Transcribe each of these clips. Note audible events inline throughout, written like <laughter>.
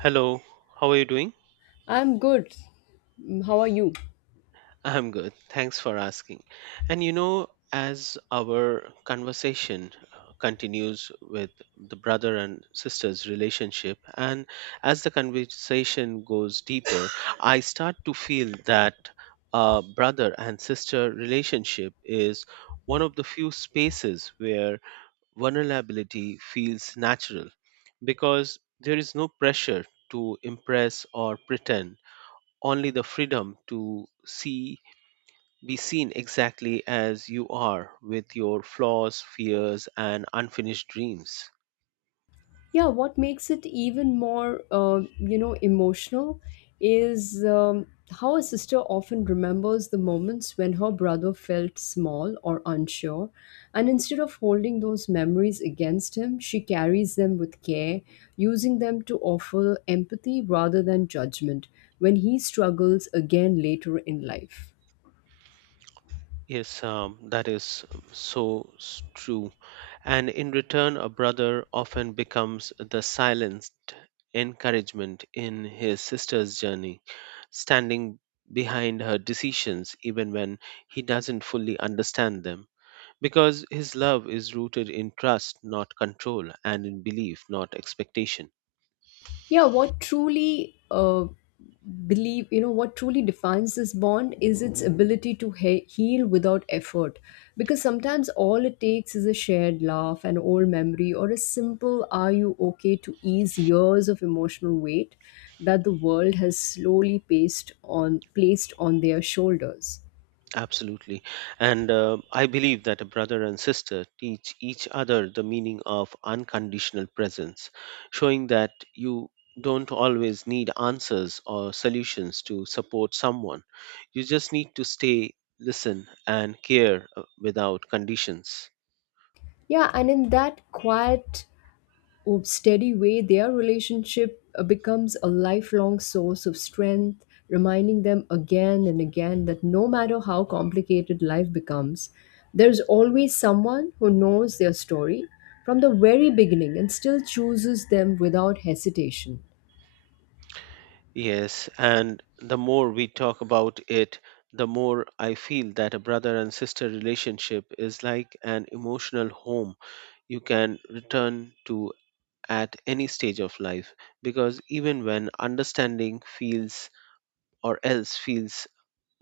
Hello, how are you doing? I'm good. Mm, how are you? I'm good. Thanks for asking. And you know, as our conversation continues with the brother and sister's relationship, and as the conversation goes deeper, I start to feel that brother and sister relationship is one of the few spaces where vulnerability feels natural because there is no pressure to impress or pretend, only the freedom to see, be seen exactly as you are with your flaws, fears, and unfinished dreams. Yeah, what makes it even more, emotional is how a sister often remembers the moments when her brother felt small or unsure. And instead of holding those memories against him, she carries them with care, using them to offer empathy rather than judgment when he struggles again later in life. Yes, that is so true. And in return, a brother often becomes the silent encouragement in his sister's journey, standing behind her decisions even when he doesn't fully understand them, because his love is rooted in trust, not control, and in belief, not expectation. Yeah what truly believe you know what truly defines this bond is its ability to heal without effort, because sometimes all it takes is a shared laugh, an old memory, or a simple "are you okay" to ease years of emotional weight that the world has slowly placed on their shoulders. Absolutely. And I believe that a brother and sister teach each other the meaning of unconditional presence, showing that you don't always need answers or solutions to support someone. You just need to stay, listen, and care without conditions. Yeah, and in that quiet or steady way, their relationship becomes a lifelong source of strength, reminding them again and again that no matter how complicated life becomes, there's always someone who knows their story from the very beginning and still chooses them without hesitation. Yes, and the more we talk about it, the more I feel that a brother and sister relationship is like an emotional home you can return to at any stage of life, because even when understanding feels, or else feels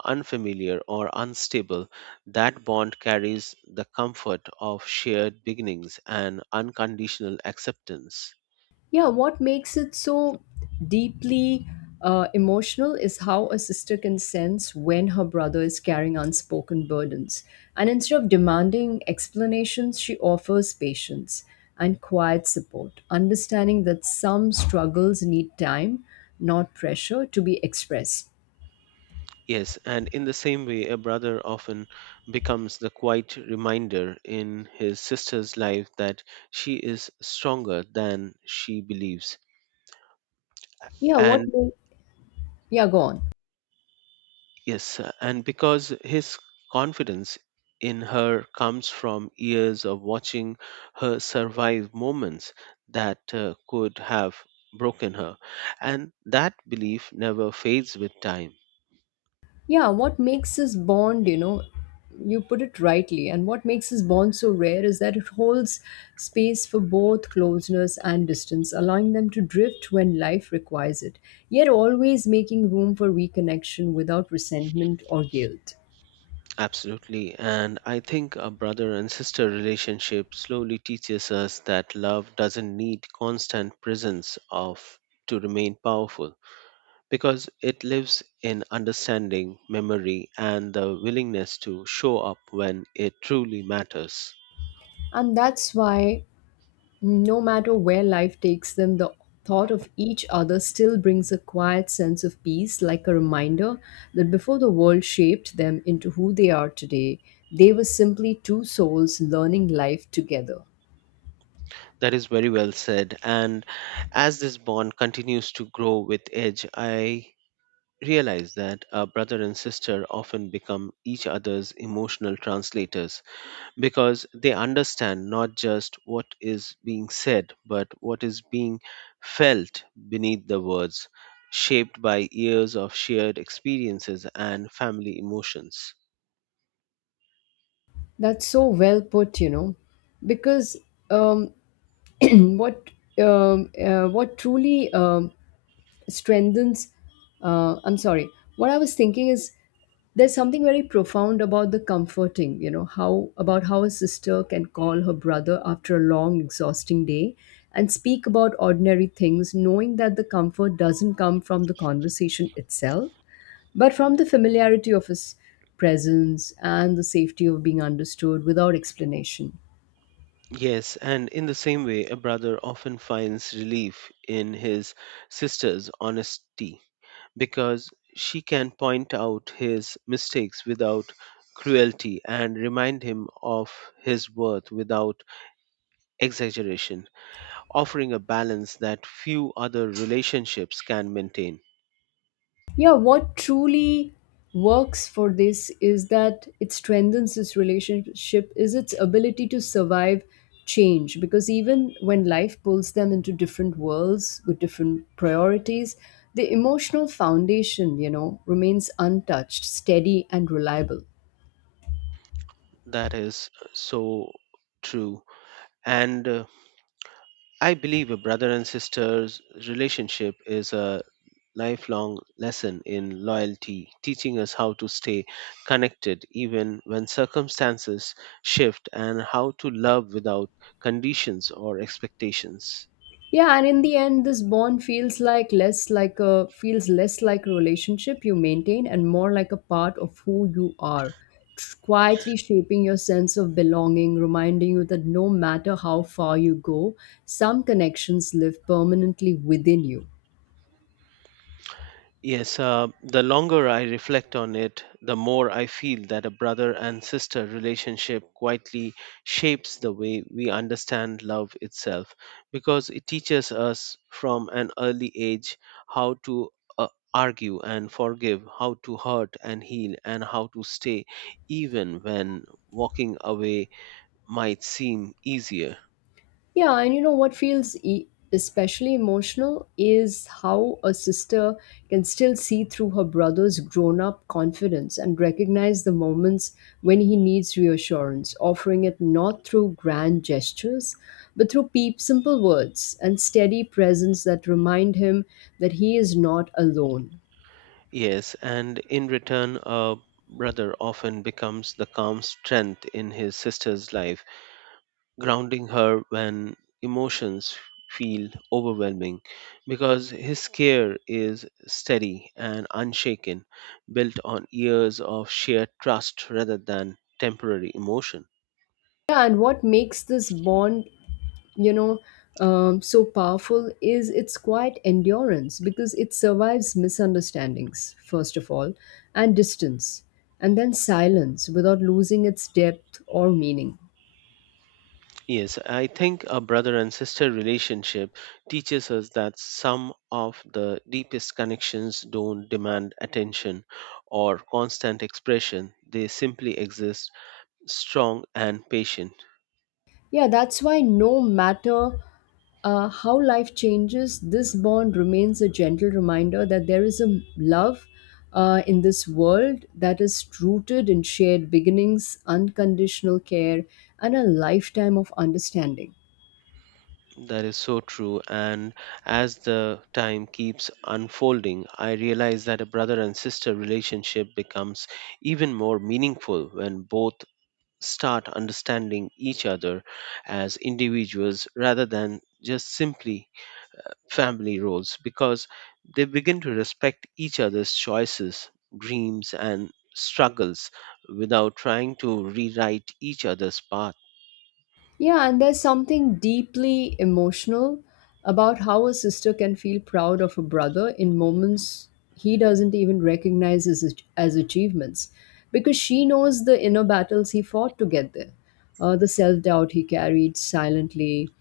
unfamiliar or unstable, that bond carries the comfort of shared beginnings and unconditional acceptance. Yeah, what makes it so deeply emotional is how a sister can sense when her brother is carrying unspoken burdens. And instead of demanding explanations, she offers patience and quiet support, understanding that some struggles need time, not pressure, to be expressed. Yes, and in the same way, a brother often becomes the quiet reminder in his sister's life that she is stronger than she believes. Yeah, what? And ma- Yeah, go on. yes, and because his confidence in her comes from years of watching her survive moments that could have broken her, and that belief never fades with time. Yeah, what makes this bond, you know, you put it rightly, and what makes this bond so rare is that it holds space for both closeness and distance, allowing them to drift when life requires it, yet always making room for reconnection without resentment or guilt. Absolutely. And I think a brother and sister relationship slowly teaches us that love doesn't need constant presence of to remain powerful, because it lives in understanding, memory, and the willingness to show up when it truly matters. And that's why, no matter where life takes them, the thought of each other still brings a quiet sense of peace, like a reminder that before the world shaped them into who they are today, they were simply two souls learning life together. That is very well said. And as this bond continues to grow with age, I realize that a brother and sister often become each other's emotional translators because they understand not just what is being said, but what is being felt beneath the words, shaped by years of shared experiences and family emotions. That's so well put, you know, because um, <clears throat> what what truly strengthens I'm sorry what I was thinking is there's something very profound about the comforting, you know, how a sister can call her brother after a long exhausting day and speak about ordinary things, knowing that the comfort doesn't come from the conversation itself, but from the familiarity of his presence and the safety of being understood without explanation. Yes, and in the same way, a brother often finds relief in his sister's honesty because she can point out his mistakes without cruelty and remind him of his worth without exaggeration, offering a balance that few other relationships can maintain. Yeah, what truly works for this is that it strengthens this relationship is its ability to survive change, because even when life pulls them into different worlds with different priorities, the emotional foundation, you know, remains untouched, steady, and reliable. That is so true. And I believe a brother and sister's relationship is a lifelong lesson in loyalty, teaching us how to stay connected even when circumstances shift and how to love without conditions or expectations. Yeah, and in the end, this bond feels like less like a feels less like a relationship you maintain and more like a part of who you are, quietly shaping your sense of belonging, reminding you that no matter how far you go, some connections live permanently within you. Yes, the longer I reflect on it, the more I feel that a brother and sister relationship quietly shapes the way we understand love itself, because it teaches us from an early age how to uh, argue and forgive, how to hurt and heal, and how to stay even when walking away might seem easier. Yeah, and you know what feels especially emotional is how a sister can still see through her brother's grown up confidence and recognize the moments when he needs reassurance, offering it not through grand gestures, but through peep simple words and steady presence that remind him that he is not alone. Yes, and in return, a brother often becomes the calm strength in his sister's life, grounding her when emotions feel overwhelming because his care is steady and unshaken, built on years of shared trust rather than temporary emotion. Yeah, and what makes this bond, you know, so powerful is its quiet endurance, because it survives misunderstandings, first of all, and distance, and then silence, without losing its depth or meaning. Yes, I think a brother and sister relationship teaches us that some of the deepest connections don't demand attention or constant expression. They simply exist, strong and patient. Yeah, that's why no matter how life changes, this bond remains a gentle reminder that there is a love, in this world, that is rooted in shared beginnings, unconditional care, and a lifetime of understanding. That is so true. And as the time keeps unfolding, I realize that a brother and sister relationship becomes even more meaningful when both start understanding each other as individuals rather than just simply family roles, because they begin to respect each other's choices, dreams, and struggles without trying to rewrite each other's path. Yeah, and there's something deeply emotional about how a sister can feel proud of a brother in moments he doesn't even recognize as achievements, because she knows the inner battles he fought to get there, the self doubt he carried silently,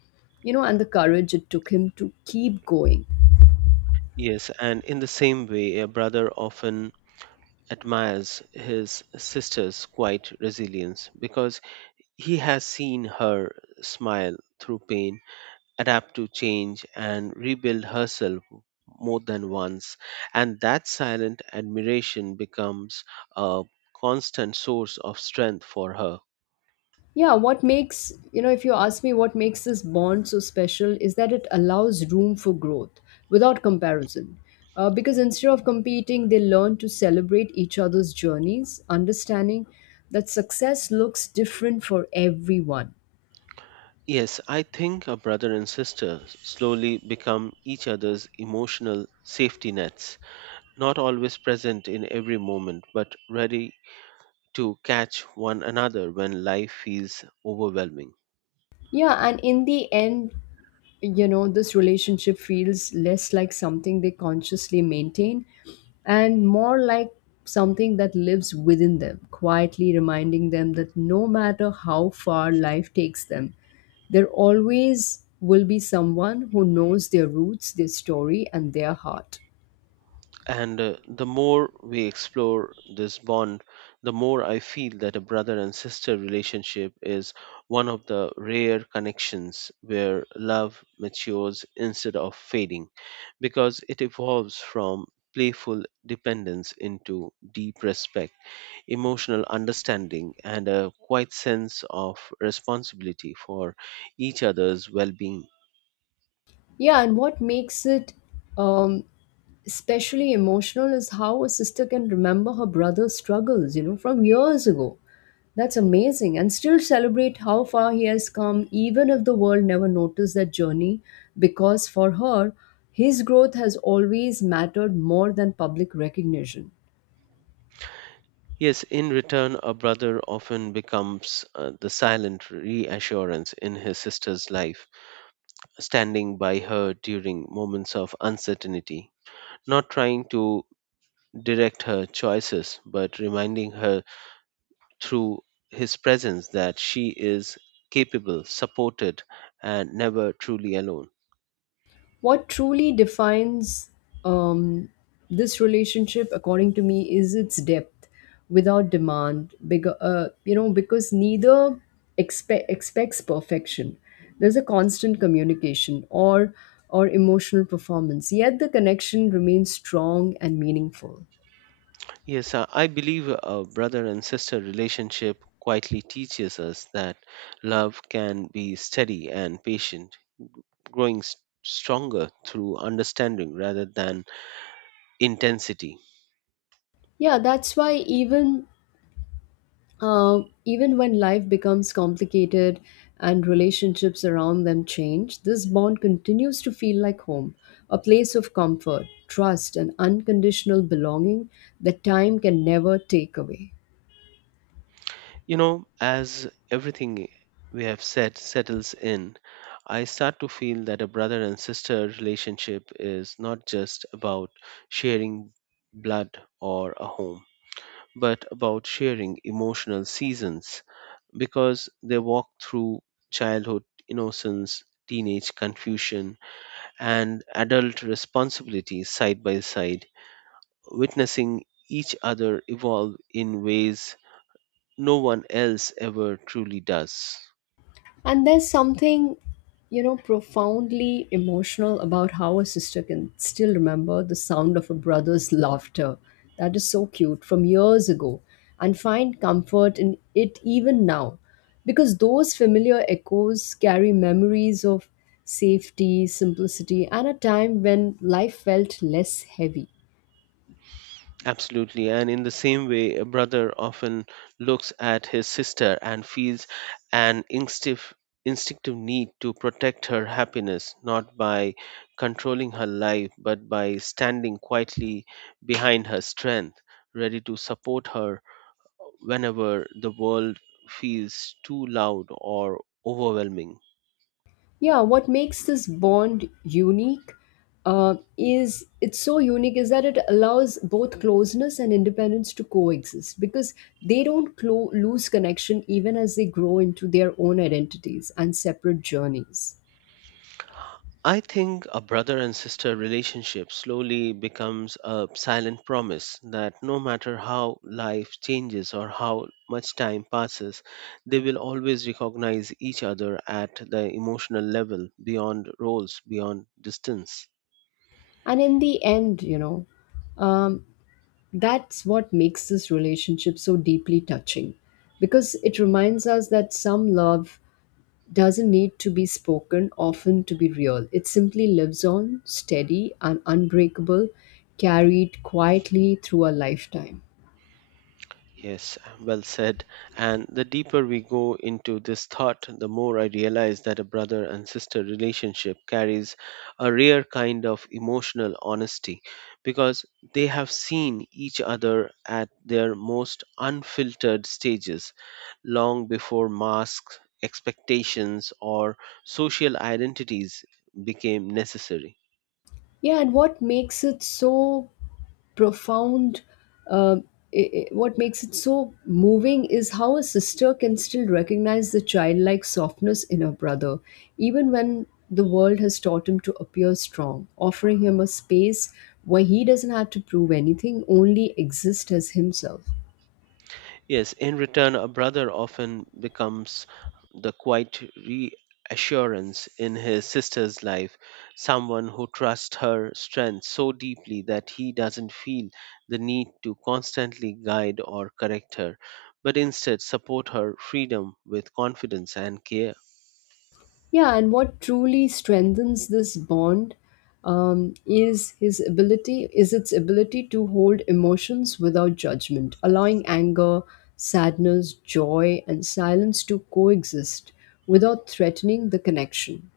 you know, and the courage it took him to keep going. Yes, and in the same way, a brother often admires his sister's quiet resilience because he has seen her smile through pain, adapt to change, and rebuild herself more than once. And that silent admiration becomes a constant source of strength for her. Yeah, what makes, you know, if you ask me, what makes this bond so special is that it allows room for growth without comparison. Because instead of competing, they learn to celebrate each other's journeys, understanding that success looks different for everyone. Yes, I think a brother and sister slowly become each other's emotional safety nets, not always present in every moment, but ready to catch one another when life feels overwhelming. Yeah, and in the end, you know, this relationship feels less like something they consciously maintain and more like something that lives within them, quietly reminding them that no matter how far life takes them, there always will be someone who knows their roots, their story, and their heart. And the more we explore this bond, the more I feel that a brother and sister relationship is one of the rare connections where love matures instead of fading, because it evolves from playful dependence into deep respect, emotional understanding, and a quiet sense of responsibility for each other's well being. Yeah, and what makes it um, especially emotional is how a sister can remember her brother's struggles, you know, from years ago. That's amazing. And still celebrate how far he has come, even if the world never noticed that journey, because for her, his growth has always mattered more than public recognition. Yes, in return, a brother often becomes the silent reassurance in his sister's life, standing by her during moments of uncertainty, not trying to direct her choices, but reminding her through his presence that she is capable, supported, and never truly alone. What truly defines, um, this relationship, according to me, is its depth without demand. Because, you know, because neither expects perfection. There's a constant communication or emotional performance. Yet the connection remains strong and meaningful. Yes, I believe a brother and sister relationship quietly teaches us that love can be steady and patient, growing stronger through understanding rather than intensity. Yeah, that's why even even when life becomes complicated and relationships around them change, this bond continues to feel like home, a place of comfort, trust, and unconditional belonging that time can never take away. You know, as everything we have said settles in, I start to feel that a brother and sister relationship is not just about sharing blood or a home, but about sharing emotional seasons because they walk through childhood innocence, teenage confusion, and adult responsibility side by side, witnessing each other evolve in ways no one else ever truly does. And there's something, you know, profoundly emotional about how a sister can still remember the sound of a brother's laughter. That is so cute, from years ago, and find comfort in it even now, because those familiar echoes carry memories of safety, simplicity, and a time when life felt less heavy. Absolutely. And in the same way, a brother often looks at his sister and feels an instinctive need to protect her happiness, not by controlling her life, but by standing quietly behind her strength, ready to support her whenever the world feels too loud or overwhelming. Yeah, what makes this bond unique is it's so unique is that it allows both closeness and independence to coexist, because they don't lose connection even as they grow into their own identities and separate journeys. I think a brother and sister relationship slowly becomes a silent promise that no matter how life changes or how much time passes, they will always recognize each other at the emotional level, beyond roles, beyond distance. And in the end, you know, um, that's what makes this relationship so deeply touching, because it reminds us that some love doesn't need to be spoken often to be real. It simply lives on, steady and unbreakable, carried quietly through a lifetime. Yes, well said. And the deeper we go into this thought, the more I realize that a brother and sister relationship carries a rare kind of emotional honesty because they have seen each other at their most unfiltered stages long before masks, expectations, or social identities became necessary. Yeah, and what makes it so profound, uh, what makes it so moving is how a sister can still recognize the childlike softness in her brother, even when the world has taught him to appear strong, offering him a space where he doesn't have to prove anything, only exist as himself. Yes, in return, a brother often becomes the quiet reassurance in his sister's life, someone who trusts her strength so deeply that he doesn't feel the need to constantly guide or correct her, but instead support her freedom with confidence and care. Yeah, and what truly strengthens this bond is its ability to hold emotions without judgment, allowing anger, sadness, joy, and silence to coexist without threatening the connection.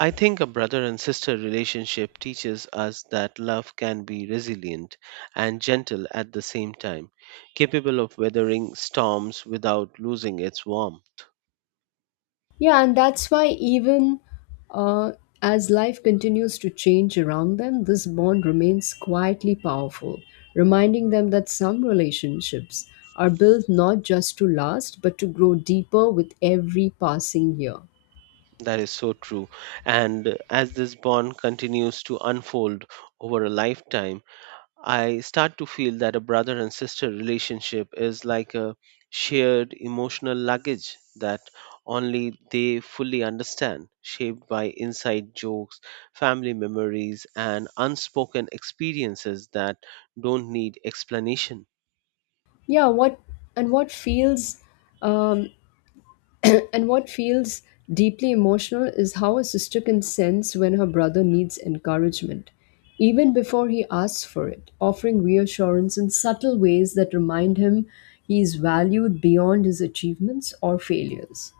I think a brother and sister relationship teaches us that love can be resilient and gentle at the same time, capable of weathering storms without losing its warmth. Yeah, and that's why even uh, as life continues to change around them, this bond remains quietly powerful, reminding them that some relationships are built not just to last, but to grow deeper with every passing year. That is so true. And as this bond continues to unfold over a lifetime, I start to feel that a brother and sister relationship is like a shared emotional luggage that only they fully understand, shaped by inside jokes, family memories, and unspoken experiences that don't need explanation. Yeah, what and what feels um, <clears throat> and what feels deeply emotional is how a sister can sense when her brother needs encouragement, even before he asks for it, offering reassurance in subtle ways that remind him he is valued beyond his achievements or failures.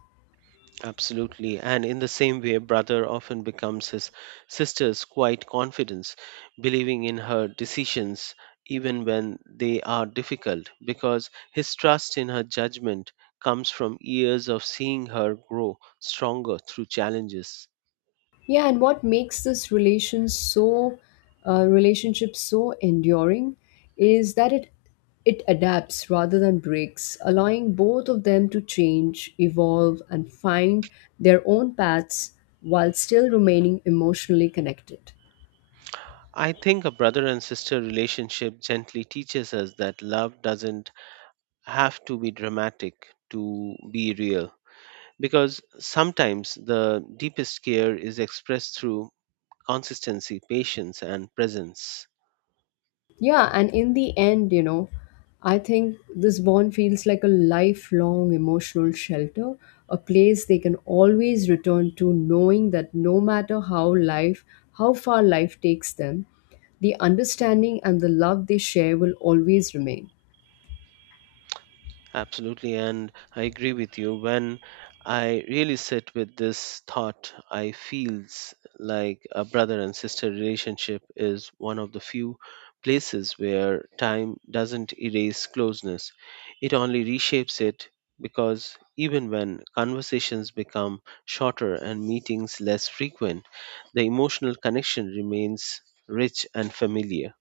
Absolutely. And in the same way, brother often becomes his sister's quiet confidence, believing in her decisions even when they are difficult, because his trust in her judgment comes from years of seeing her grow stronger through challenges. Yeah, and what makes this relationship so enduring is that it adapts rather than breaks, allowing both of them to change, evolve, and find their own paths while still remaining emotionally connected. I think a brother and sister relationship gently teaches us that love doesn't have to be dramatic to be real, because sometimes the deepest care is expressed through consistency, patience, and presence. Yeah, and in the end, you know, I think this bond feels like a lifelong emotional shelter, a place they can always return to, knowing that no matter how far life takes them, the understanding and the love they share will always remain. Absolutely, and I agree with you. When I really sit with this thought, I feels like a brother and sister relationship is one of the few places where time doesn't erase closeness. It only reshapes it, because even when conversations become shorter and meetings less frequent, the emotional connection remains rich and familiar.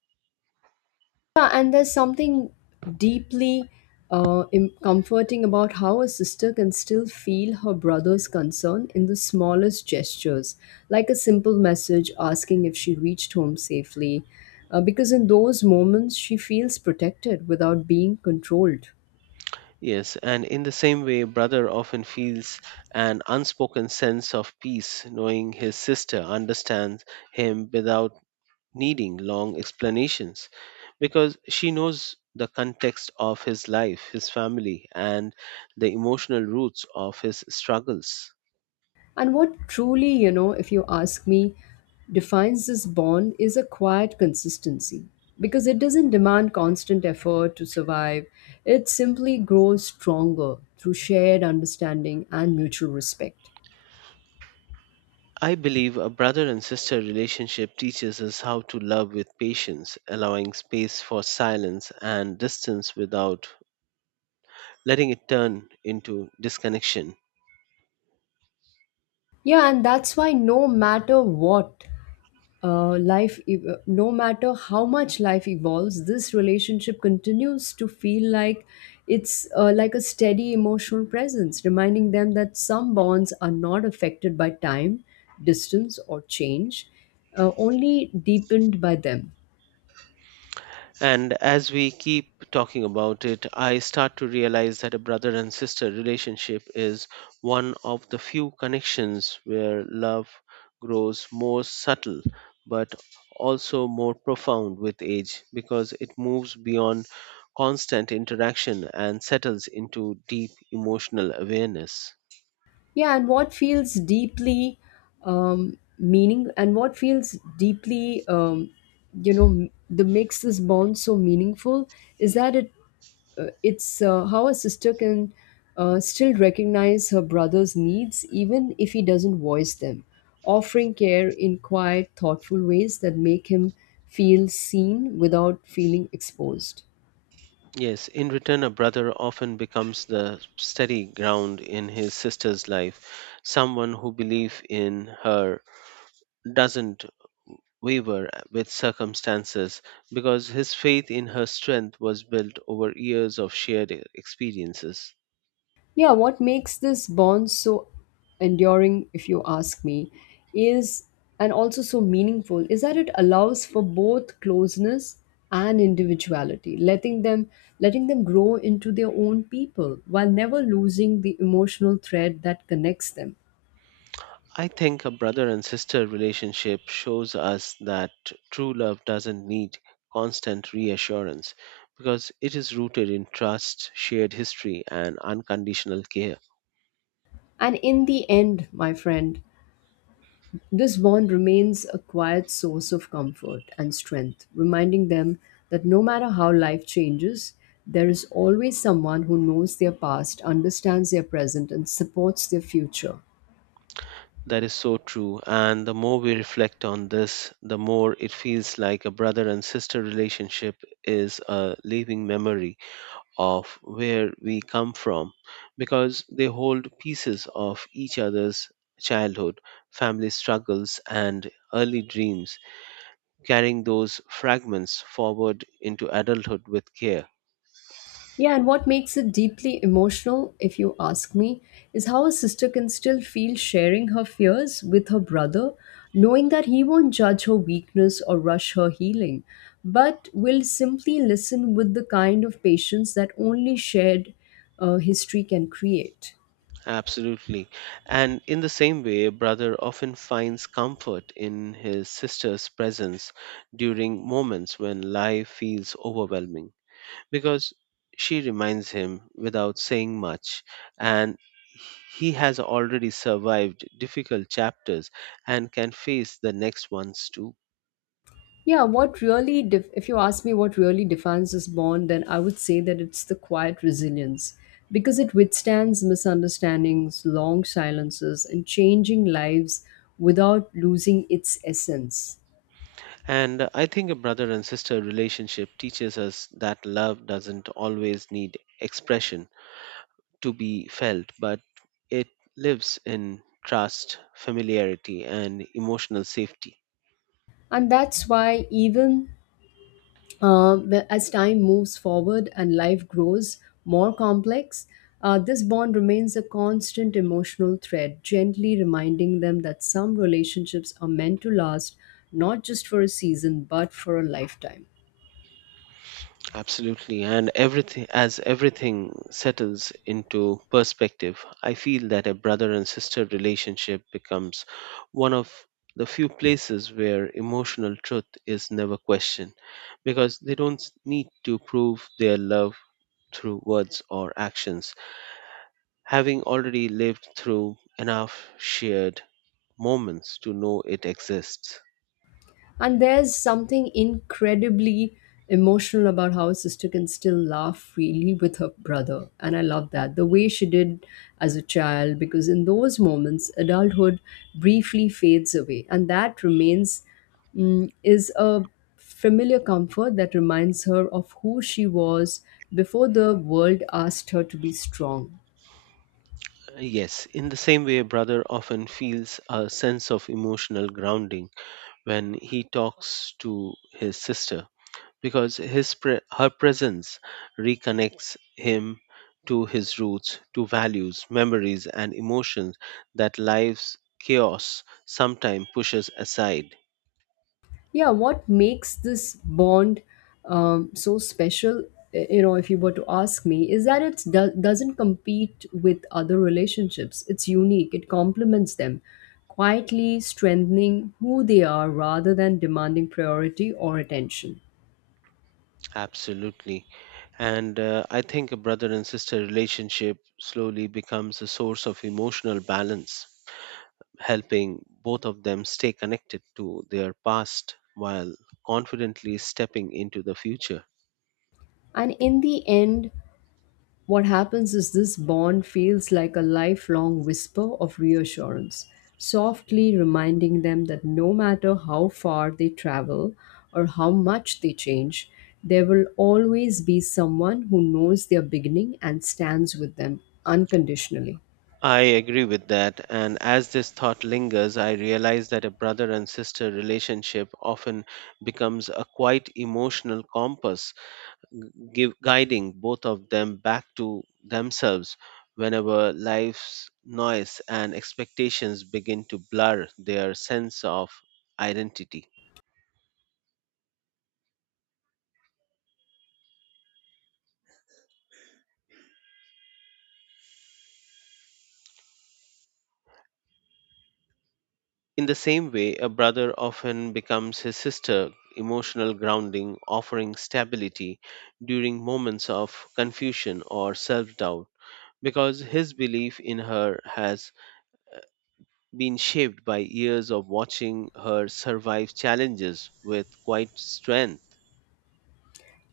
Yeah, and there's something deeply comforting about how a sister can still feel her brother's concern in the smallest gestures, like a simple message asking if she reached home safely, because in those moments she feels protected without being controlled. Yes, and in the same way, brother often feels an unspoken sense of peace knowing his sister understands him without needing long explanations, because she knows the context of his life, his family, and the emotional roots of his struggles. And what truly, you know, if you ask me, defines this bond is a quiet consistency, because it doesn't demand constant effort to survive. It simply grows stronger through shared understanding and mutual respect. I believe a brother and sister relationship teaches us how to love with patience, allowing space for silence and distance without letting it turn into disconnection. Yeah, and that's why, no matter what, no matter how much life evolves, this relationship continues to feel like a steady emotional presence, reminding them that some bonds are not affected by time, distance, or change, only deepened by them. And as we keep talking about it, I start to realize that a brother and sister relationship is one of the few connections where love grows more subtle, but also more profound with age, because it moves beyond constant interaction and settles into deep emotional awareness. Yeah and what feels deeply um, meaning and what feels deeply, that makes this bond so meaningful is that it it's how a sister can still recognize her brother's needs even if he doesn't voice them, offering care in quiet, thoughtful ways that make him feel seen without feeling exposed. Yes, in return, a brother often becomes the steady ground in his sister's life, someone who believes in her doesn't waver with circumstances because his faith in her strength was built over years of shared experiences. Yeah, what makes this bond so enduring, if you ask me, is, and also so meaningful, is that it allows for both closeness and individuality, letting them grow into their own people while never losing the emotional thread that connects them. I think a brother and sister relationship shows us that true love doesn't need constant reassurance because it is rooted in trust, shared history, and unconditional care. And in the end, my friend, this bond remains a quiet source of comfort and strength, reminding them that no matter how life changes, there is always someone who knows their past, understands their present, and supports their future. That is so true. And the more we reflect on this, the more it feels like a brother and sister relationship is a living memory of where we come from because they hold pieces of each other's childhood, family struggles, and early dreams, carrying those fragments forward into adulthood with care. Yeah, and what makes it deeply emotional, if you ask me, is how a sister can still feel sharing her fears with her brother, knowing that he won't judge her weakness or rush her healing, but will simply listen with the kind of patience that only shared, history can create. Absolutely. And in the same way, a brother often finds comfort in his sister's presence during moments when life feels overwhelming, because she reminds him without saying much, and he has already survived difficult chapters and can face the next ones too. Yeah, what really, if you ask me, what really defines this bond, then I would say that it's the quiet resilience, because it withstands misunderstandings, long silences, and changing lives without losing its essence. And I think a brother and sister relationship teaches us that love doesn't always need expression to be felt, but it lives in trust, familiarity, and emotional safety. And that's why even, uh, as time moves forward and life grows more complex, this bond remains a constant emotional thread, gently reminding them that some relationships are meant to last not just for a season but for a lifetime. Absolutely. And everything, as everything settles into perspective, I feel that a brother and sister relationship becomes one of the few places where emotional truth is never questioned, because they don't need to prove their love through words or actions, having already lived through enough shared moments to know it exists. And there's something incredibly emotional about how a sister can still laugh freely with her brother. And I love that. The way she did as a child, because in those moments, adulthood briefly fades away. And that remains, is a familiar comfort that reminds her of who she was before the world asked her to be strong. Yes, in the same way, a brother often feels a sense of emotional grounding when he talks to his sister because her presence reconnects him to his roots, to values, memories, and emotions that life's chaos sometimes pushes aside. Yeah, what makes this bond so special, you know, if you were to ask me, is that it doesn't compete with other relationships. It's unique. It complements them, quietly strengthening who they are rather than demanding priority or attention. Absolutely. And I think a brother and sister relationship slowly becomes a source of emotional balance, helping both of them stay connected to their past while confidently stepping into the future. And in the end, what happens is this bond feels like a lifelong whisper of reassurance, softly reminding them that no matter how far they travel or how much they change, there will always be someone who knows their beginning and stands with them unconditionally. I agree with that. And as this thought lingers, I realize that a brother and sister relationship often becomes a quite emotional compass, guiding both of them back to themselves whenever life's noise and expectations begin to blur their sense of identity. In the same way, a brother often becomes his sister emotional grounding, offering stability during moments of confusion or self doubt, because his belief in her has been shaped by years of watching her survive challenges with quite strength.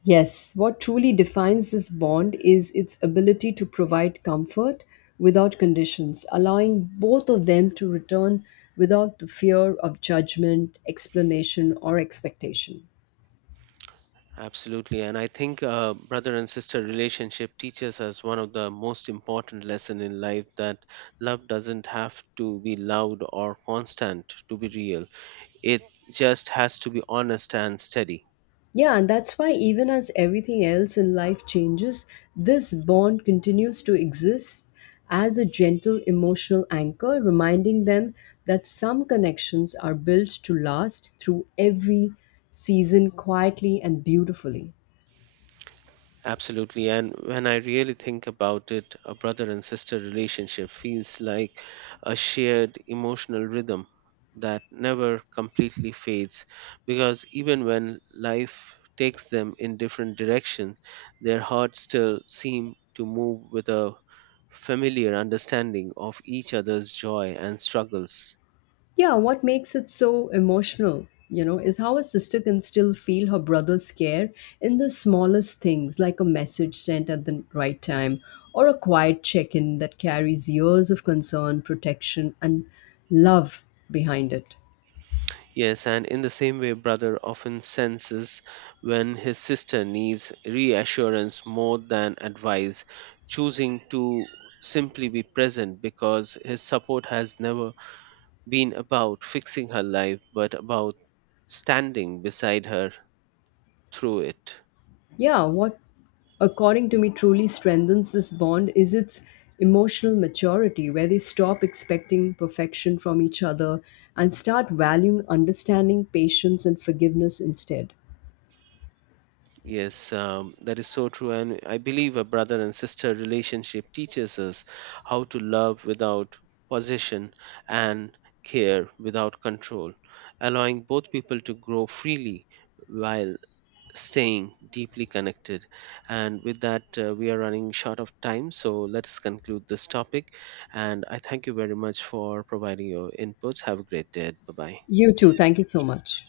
Yes, what truly defines this bond is its ability to provide comfort without conditions, allowing both of them to return without the fear of judgment, explanation, or expectation. Absolutely, and I think brother and sister relationship teaches us one of the most important lesson in life, that love doesn't have to be loud or constant to be real. It just has to be honest and steady. Yeah, and that's why, even as everything else in life changes, this bond continues to exist as a gentle emotional anchor, reminding them that some connections are built to last through every season, quietly and beautifully. Absolutely. And when I really think about it, a brother and sister relationship feels like a shared emotional rhythm that never completely fades, because even when life takes them in different directions, their hearts still seem to move with a familiar understanding of each other's joy and struggles. Yeah, what makes it so emotional, you know, is how a sister can still feel her brother's care in the smallest things, like a message sent at the right time or a quiet check in that carries years of concern, protection, and love behind it. Yes, and in the same way, brother often senses when his sister needs reassurance more than advice, choosing to simply be present because his support has never been about fixing her life but about standing beside her through it. Yeah, what, according to me, truly strengthens this bond is its emotional maturity, where they stop expecting perfection from each other and start valuing understanding, patience, and forgiveness instead. Yes, that is so true. And I believe a brother and sister relationship teaches us how to love without possession and care without control, allowing both people to grow freely while staying deeply connected. And with that, we are running short of time. So let's conclude this topic. And I thank you very much for providing your inputs. Have a great day. Bye bye. You too. Thank you so much.